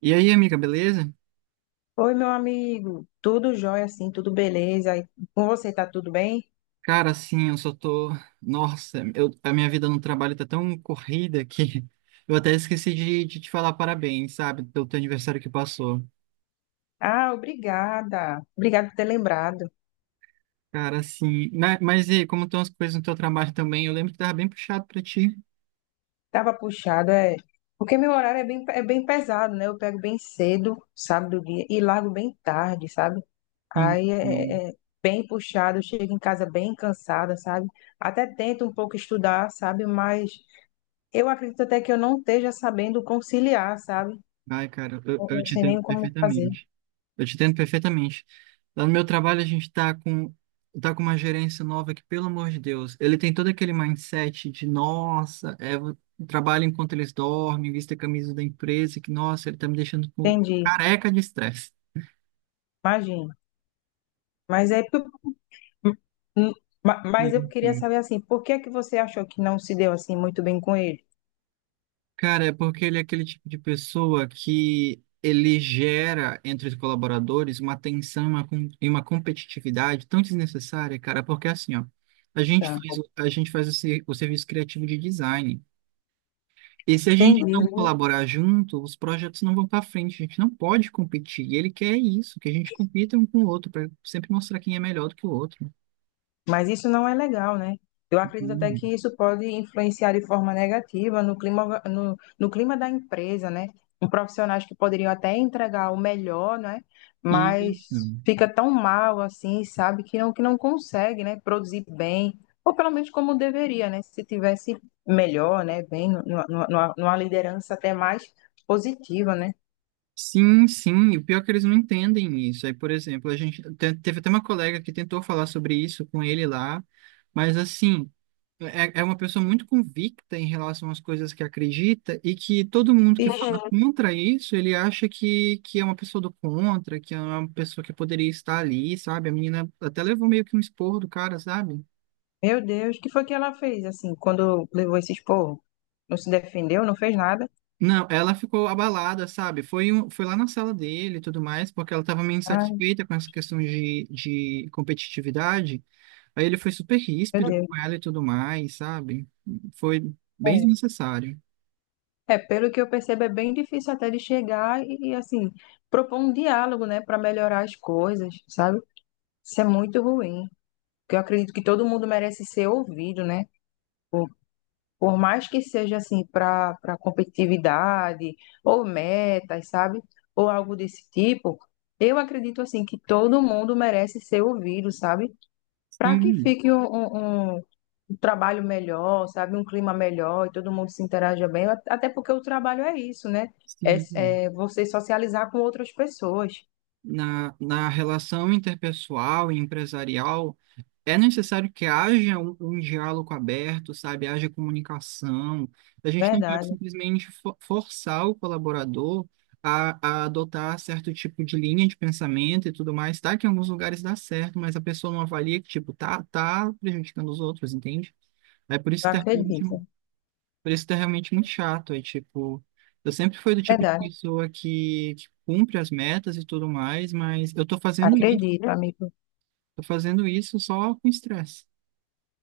E aí, amiga, beleza? Oi, meu amigo. Tudo jóia, assim, tudo beleza? E com você tá tudo bem? Cara, assim, eu só tô. Nossa, a minha vida no trabalho tá tão corrida que eu até esqueci de te falar parabéns, sabe, pelo teu aniversário que passou. Ah, obrigada. Obrigada por ter lembrado. Cara, assim. Mas e aí, como estão as coisas no teu trabalho também? Eu lembro que tava bem puxado pra ti. Tava puxado, é. Porque meu horário é bem pesado, né? Eu pego bem cedo, sabe, do dia, e largo bem tarde, sabe? Aí é, Sim. é é bem puxado, eu chego em casa bem cansada, sabe? Até tento um pouco estudar, sabe? Mas eu acredito até que eu não esteja sabendo conciliar, sabe? Ai, cara, eu, Eu eu não te sei entendo nem como fazer. perfeitamente. Eu te entendo perfeitamente. Lá no meu trabalho, a gente tá com uma gerência nova que, pelo amor de Deus, ele tem todo aquele mindset de, nossa, é, eu trabalho enquanto eles dormem, vista a camisa da empresa, que, nossa, ele tá me deixando Entendi. careca de estresse. Imagino. Mas é Hum, Mas eu Sim, queria sim. saber assim, por que é que você achou que não se deu assim muito bem com ele? Cara, é porque ele é aquele tipo de pessoa que ele gera entre os colaboradores uma tensão uma com- e uma competitividade tão desnecessária, cara, porque assim, ó, Tá. A gente faz o serviço criativo de design. E se a gente Entendi. não colaborar junto, os projetos não vão para frente, a gente não pode competir. E ele quer isso, que a gente compita um com o outro, para sempre mostrar quem é melhor do que o outro. Mas isso não é legal, né? Eu acredito até Hum, que isso pode influenciar de forma negativa no clima, no clima da empresa, né? Um profissionais que poderiam até entregar o melhor, né? isso. Mas fica tão mal assim, sabe? Que não consegue, né? Produzir bem, ou pelo menos como deveria, né? Se tivesse melhor, né? Bem, numa liderança até mais positiva, né? Sim, sim, e o pior é que eles não entendem isso. Aí, por exemplo, teve até uma colega que tentou falar sobre isso com ele lá, mas assim, é uma pessoa muito convicta em relação às coisas que acredita e que todo mundo que Ixi, fala uhum. contra isso, ele acha que é uma pessoa do contra, que é uma pessoa que poderia estar ali, sabe? A menina até levou meio que um esporro do cara, sabe? Meu Deus, o que foi que ela fez, assim, quando levou esse esporro? Não se defendeu, não fez nada? Não, ela ficou abalada, sabe? Foi lá na sala dele e tudo mais, porque ela estava meio Ai, insatisfeita com essa questão de competitividade. Aí ele foi super meu ríspido com Deus. ela e tudo mais, sabe? Foi bem É. desnecessário. É, pelo que eu percebo, é bem difícil até de chegar assim, propor um diálogo, né, para melhorar as coisas, sabe? Isso é muito ruim. Porque eu acredito que todo mundo merece ser ouvido, né? Por mais que seja, assim, para competitividade, ou metas, sabe? Ou algo desse tipo, eu acredito, assim, que todo mundo merece ser ouvido, sabe? Para que Sim, fique um trabalho melhor, sabe? Um clima melhor e todo mundo se interaja bem, até porque o trabalho é isso, né? sim. É, é você socializar com outras pessoas, Na, na relação interpessoal e empresarial, é necessário que haja um diálogo aberto, sabe? Haja comunicação. A gente não pode verdade. simplesmente forçar o colaborador a adotar certo tipo de linha de pensamento e tudo mais. Tá que em alguns lugares dá certo, mas a pessoa não avalia que, tipo, tá prejudicando os outros, entende? É por isso Eu que termina. acredito, Por isso que é realmente muito chato. Aí, tipo, eu sempre fui do tipo de verdade. pessoa que cumpre as metas e tudo mais, mas eu Acredito, amigo. tô fazendo isso só com estresse.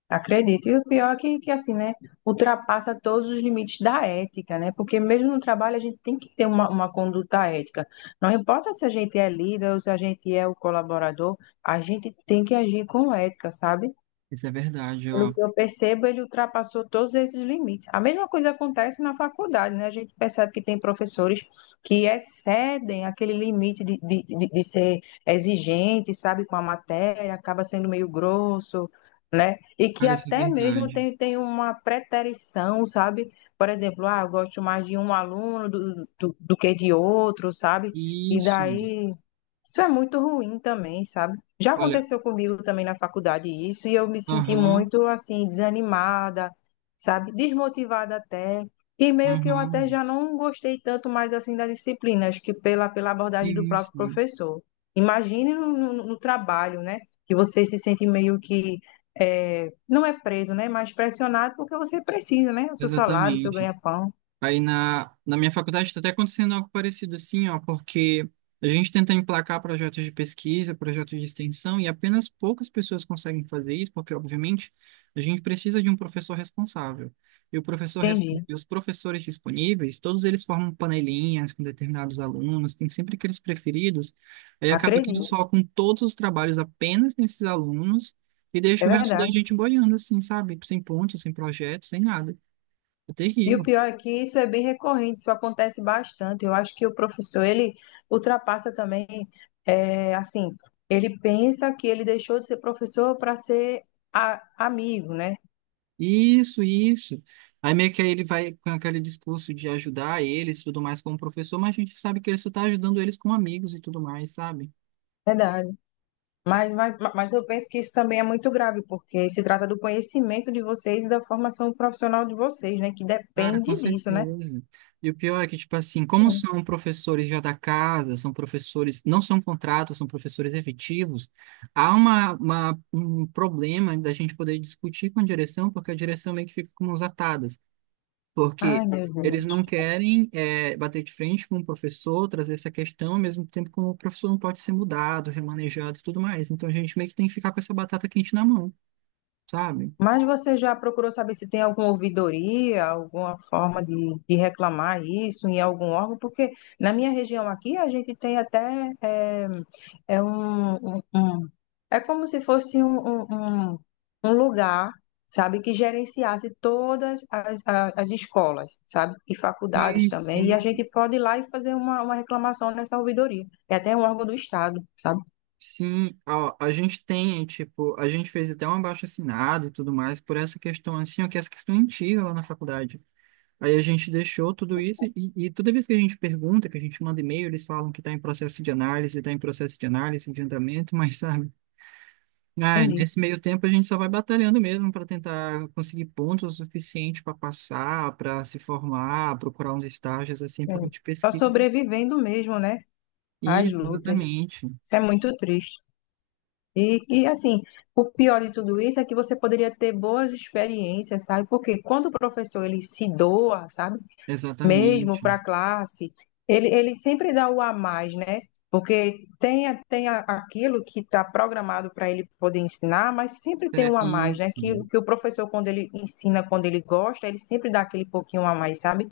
Acredito. E o pior é que assim, né? Ultrapassa todos os limites da ética, né? Porque mesmo no trabalho a gente tem que ter uma conduta ética. Não importa se a gente é líder ou se a gente é o colaborador, a gente tem que agir com ética, sabe? Isso é verdade, ó. Pelo que eu percebo, ele ultrapassou todos esses limites. A mesma coisa acontece na faculdade, né? A gente percebe que tem professores que excedem aquele limite de ser exigente, sabe, com a matéria, acaba sendo meio grosso, né? E que Cara, isso é até mesmo verdade. tem uma preterição, sabe? Por exemplo, ah, eu gosto mais de um aluno do que de outro, sabe? E Isso. daí, isso é muito ruim também, sabe? Já Olha, aconteceu comigo também na faculdade isso, e eu me senti aham, muito assim, desanimada, sabe? Desmotivada até. E meio que eu aham, até já não gostei tanto mais assim da disciplina, acho que pela abordagem do sim, próprio sim, professor. Imagine no trabalho, né? Que você se sente meio que, é, não é preso, né? Mas pressionado porque você precisa, né? O seu salário, o seu exatamente. ganha-pão. Aí na, na minha faculdade está até acontecendo algo parecido assim, ó, porque a gente tenta emplacar projetos de pesquisa, projetos de extensão, e apenas poucas pessoas conseguem fazer isso, porque, obviamente, a gente precisa de um professor responsável. E o professor, res- Entendi. e os professores disponíveis, todos eles formam panelinhas com determinados alunos, tem sempre aqueles preferidos, aí acaba que eles Acredito. focam todos os trabalhos apenas nesses alunos e É deixa o resto da verdade. gente boiando, assim, sabe? Sem ponto, sem projeto, sem nada. É E o terrível. pior é que isso é bem recorrente, isso acontece bastante. Eu acho que o professor, ele ultrapassa também, é, assim, ele pensa que ele deixou de ser professor para ser amigo, né? Isso, isso. Aí meio que aí ele vai com aquele discurso de ajudar eles e tudo mais como professor, mas a gente sabe que ele só tá ajudando eles como amigos e tudo mais, sabe? Verdade. Mas eu penso que isso também é muito grave, porque se trata do conhecimento de vocês e da formação profissional de vocês, né? Que Cara, com depende disso, né? certeza. E o pior é que, tipo assim, como são professores já da casa, são professores, não são contratos, são professores efetivos, há um problema da gente poder discutir com a direção, porque a direção meio que fica com mãos atadas. Porque Ai, meu eles Deus. não querem bater de frente com o professor, trazer essa questão, ao mesmo tempo como o professor não pode ser mudado, remanejado e tudo mais. Então a gente meio que tem que ficar com essa batata quente na mão, sabe? Mas você já procurou saber se tem alguma ouvidoria, alguma forma de reclamar isso em algum órgão? Porque na minha região aqui a gente tem até é um, é como se fosse um lugar, sabe, que gerenciasse todas as, as escolas, sabe, e faculdades E também. E sim, a gente pode ir lá e fazer uma reclamação nessa ouvidoria. É até um órgão do Estado, sabe? sim, ó, a gente tem, tipo, a gente fez até um abaixo-assinado e tudo mais por essa questão assim, ó, que é essa questão antiga lá na faculdade. Aí a gente deixou tudo isso e toda vez que a gente pergunta, que a gente manda e-mail, eles falam que está em processo de análise, está em processo de análise, de andamento, mas sabe? Ah, Entendi. nesse meio tempo a gente só vai batalhando mesmo para tentar conseguir pontos o suficiente para passar, para se formar, procurar uns estágios assim para Entendi. de Só pesquisa. sobrevivendo mesmo, né? Às Isso, lutas. exatamente. Isso é muito triste. E assim, o pior de tudo isso é que você poderia ter boas experiências, sabe? Porque quando o professor ele se doa, sabe? Mesmo Exatamente. para a classe, ele sempre dá o a mais, né? Porque tem, aquilo que está programado para ele poder ensinar, mas sempre tem É um a mais, né? isso. Que o professor, quando ele ensina, quando ele gosta, ele sempre dá aquele pouquinho a mais, sabe?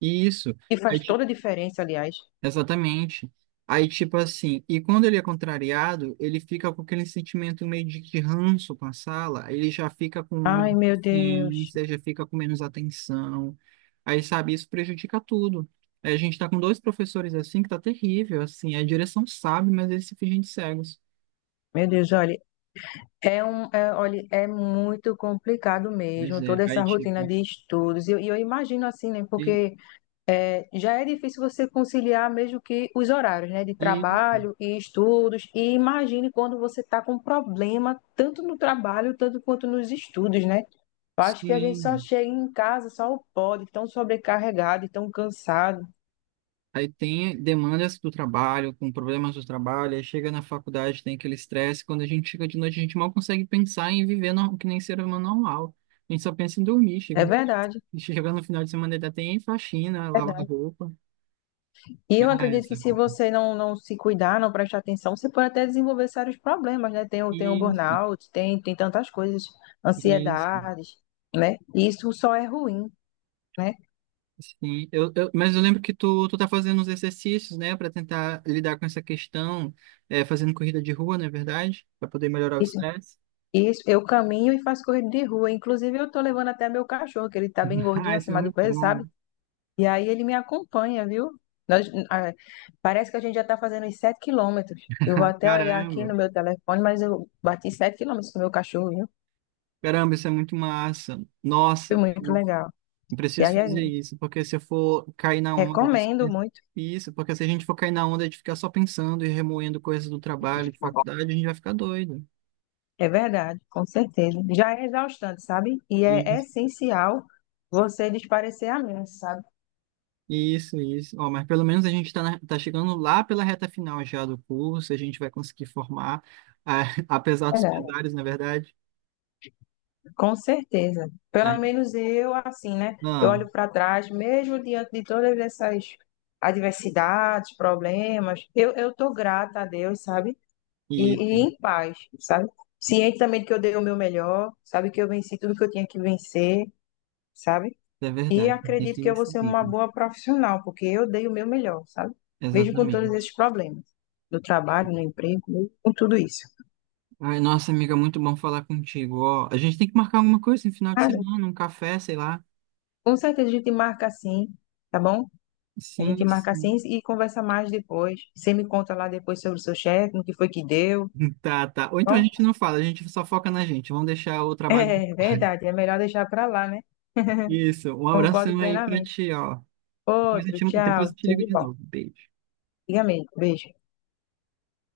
Isso. E faz toda a diferença, aliás. Exatamente. Aí, tipo assim, e quando ele é contrariado, ele fica com aquele sentimento meio de ranço com a sala, aí ele já fica com Ai, menos meu Deus. paciência, já fica com menos atenção. Aí, sabe, isso prejudica tudo. Aí a gente tá com dois professores assim que tá terrível, assim, a direção sabe, mas eles se fingem de cegos. Meu Deus, olha. É um, é, olha, é muito complicado Pois mesmo, é, toda aí essa tipo, rotina de estudos. E eu imagino assim, né? e, Porque é, já é difícil você conciliar mesmo que os horários, né? De e trabalho e estudos. E imagine quando você está com problema, tanto no trabalho, tanto quanto nos estudos, né? Eu acho que a gente só sim, chega em casa, só pode, tão sobrecarregado, e tão cansado. aí tem demandas do trabalho, com problemas do trabalho, aí chega na faculdade, tem aquele estresse. Quando a gente chega de noite, a gente mal consegue pensar em viver que nem ser humano normal. A gente só pensa em dormir. É verdade. Chega no final de semana, ainda tem faxina, lavar roupa. E eu Ah, acredito que essa se coisa. você não se cuidar, não prestar atenção, você pode até desenvolver sérios problemas, né? Tem o Isso, burnout, tem tantas coisas, isso. ansiedades, né? E isso só é ruim, né? Sim. Mas eu lembro que tu tá fazendo uns exercícios, né, para tentar lidar com essa questão, é, fazendo corrida de rua, não é verdade? Para poder melhorar o Isso, estresse. isso, eu caminho e faço corrida de rua. Inclusive, eu tô levando até meu cachorro, que ele tá bem gordinho Ah, isso é acima do muito peso, sabe? bom. E aí ele me acompanha, viu? Nós, ah, Parece que a gente já tá fazendo os 7 quilômetros. Eu vou até olhar aqui Caramba. no meu telefone, mas eu bati 7 quilômetros com o meu cachorro, viu? Caramba, isso é muito massa. Foi Nossa, muito eu legal. E preciso aí, fazer isso, porque se eu for cair na onda Recomendo muito, Isso, porque se a gente for cair na onda de ficar só pensando e remoendo coisas do trabalho, de faculdade, a gente vai ficar doido. é verdade, com certeza. Já é exaustante, sabe? E é Isso, essencial você desparecer a mente, sabe? isso. Isso. Ó, mas pelo menos a gente está tá chegando lá pela reta final já do curso, a gente vai conseguir formar, ah, apesar É dos verdade. pesares, na verdade. Com certeza. Pelo Aí- menos eu, assim, né? Eu ah, olho para trás, mesmo diante de todas essas adversidades, problemas, eu tô grata a Deus, sabe? E isso, em paz, sabe? Ciente também de que eu dei o meu melhor, sabe? Que eu venci tudo que eu tinha que vencer, sabe? é E verdade, tem acredito que que eu vou ser seguir. uma boa profissional, porque eu dei o meu melhor, sabe? Mesmo com todos Exatamente. esses problemas, no trabalho, no emprego, mesmo com tudo isso. Ai, nossa, amiga, muito bom falar contigo. Ó, a gente tem que marcar alguma coisa no final de Mas, semana, um café, sei lá. com certeza a gente marca assim, tá bom? A Sim, gente marca assim sim. e conversa mais depois. Você me conta lá depois sobre o seu chefe, no que foi que deu, Tá, tá. Ou tá então a bom? gente não fala, a gente só foca na gente. Vamos deixar o trabalho do É pai. verdade, é melhor deixar pra lá, né? Isso. Um Concordo abração aí pra plenamente. ti, ó. Outro, Depois tchau, eu te tudo ligo de de bom. novo. Beijo. Fica bem, beijo.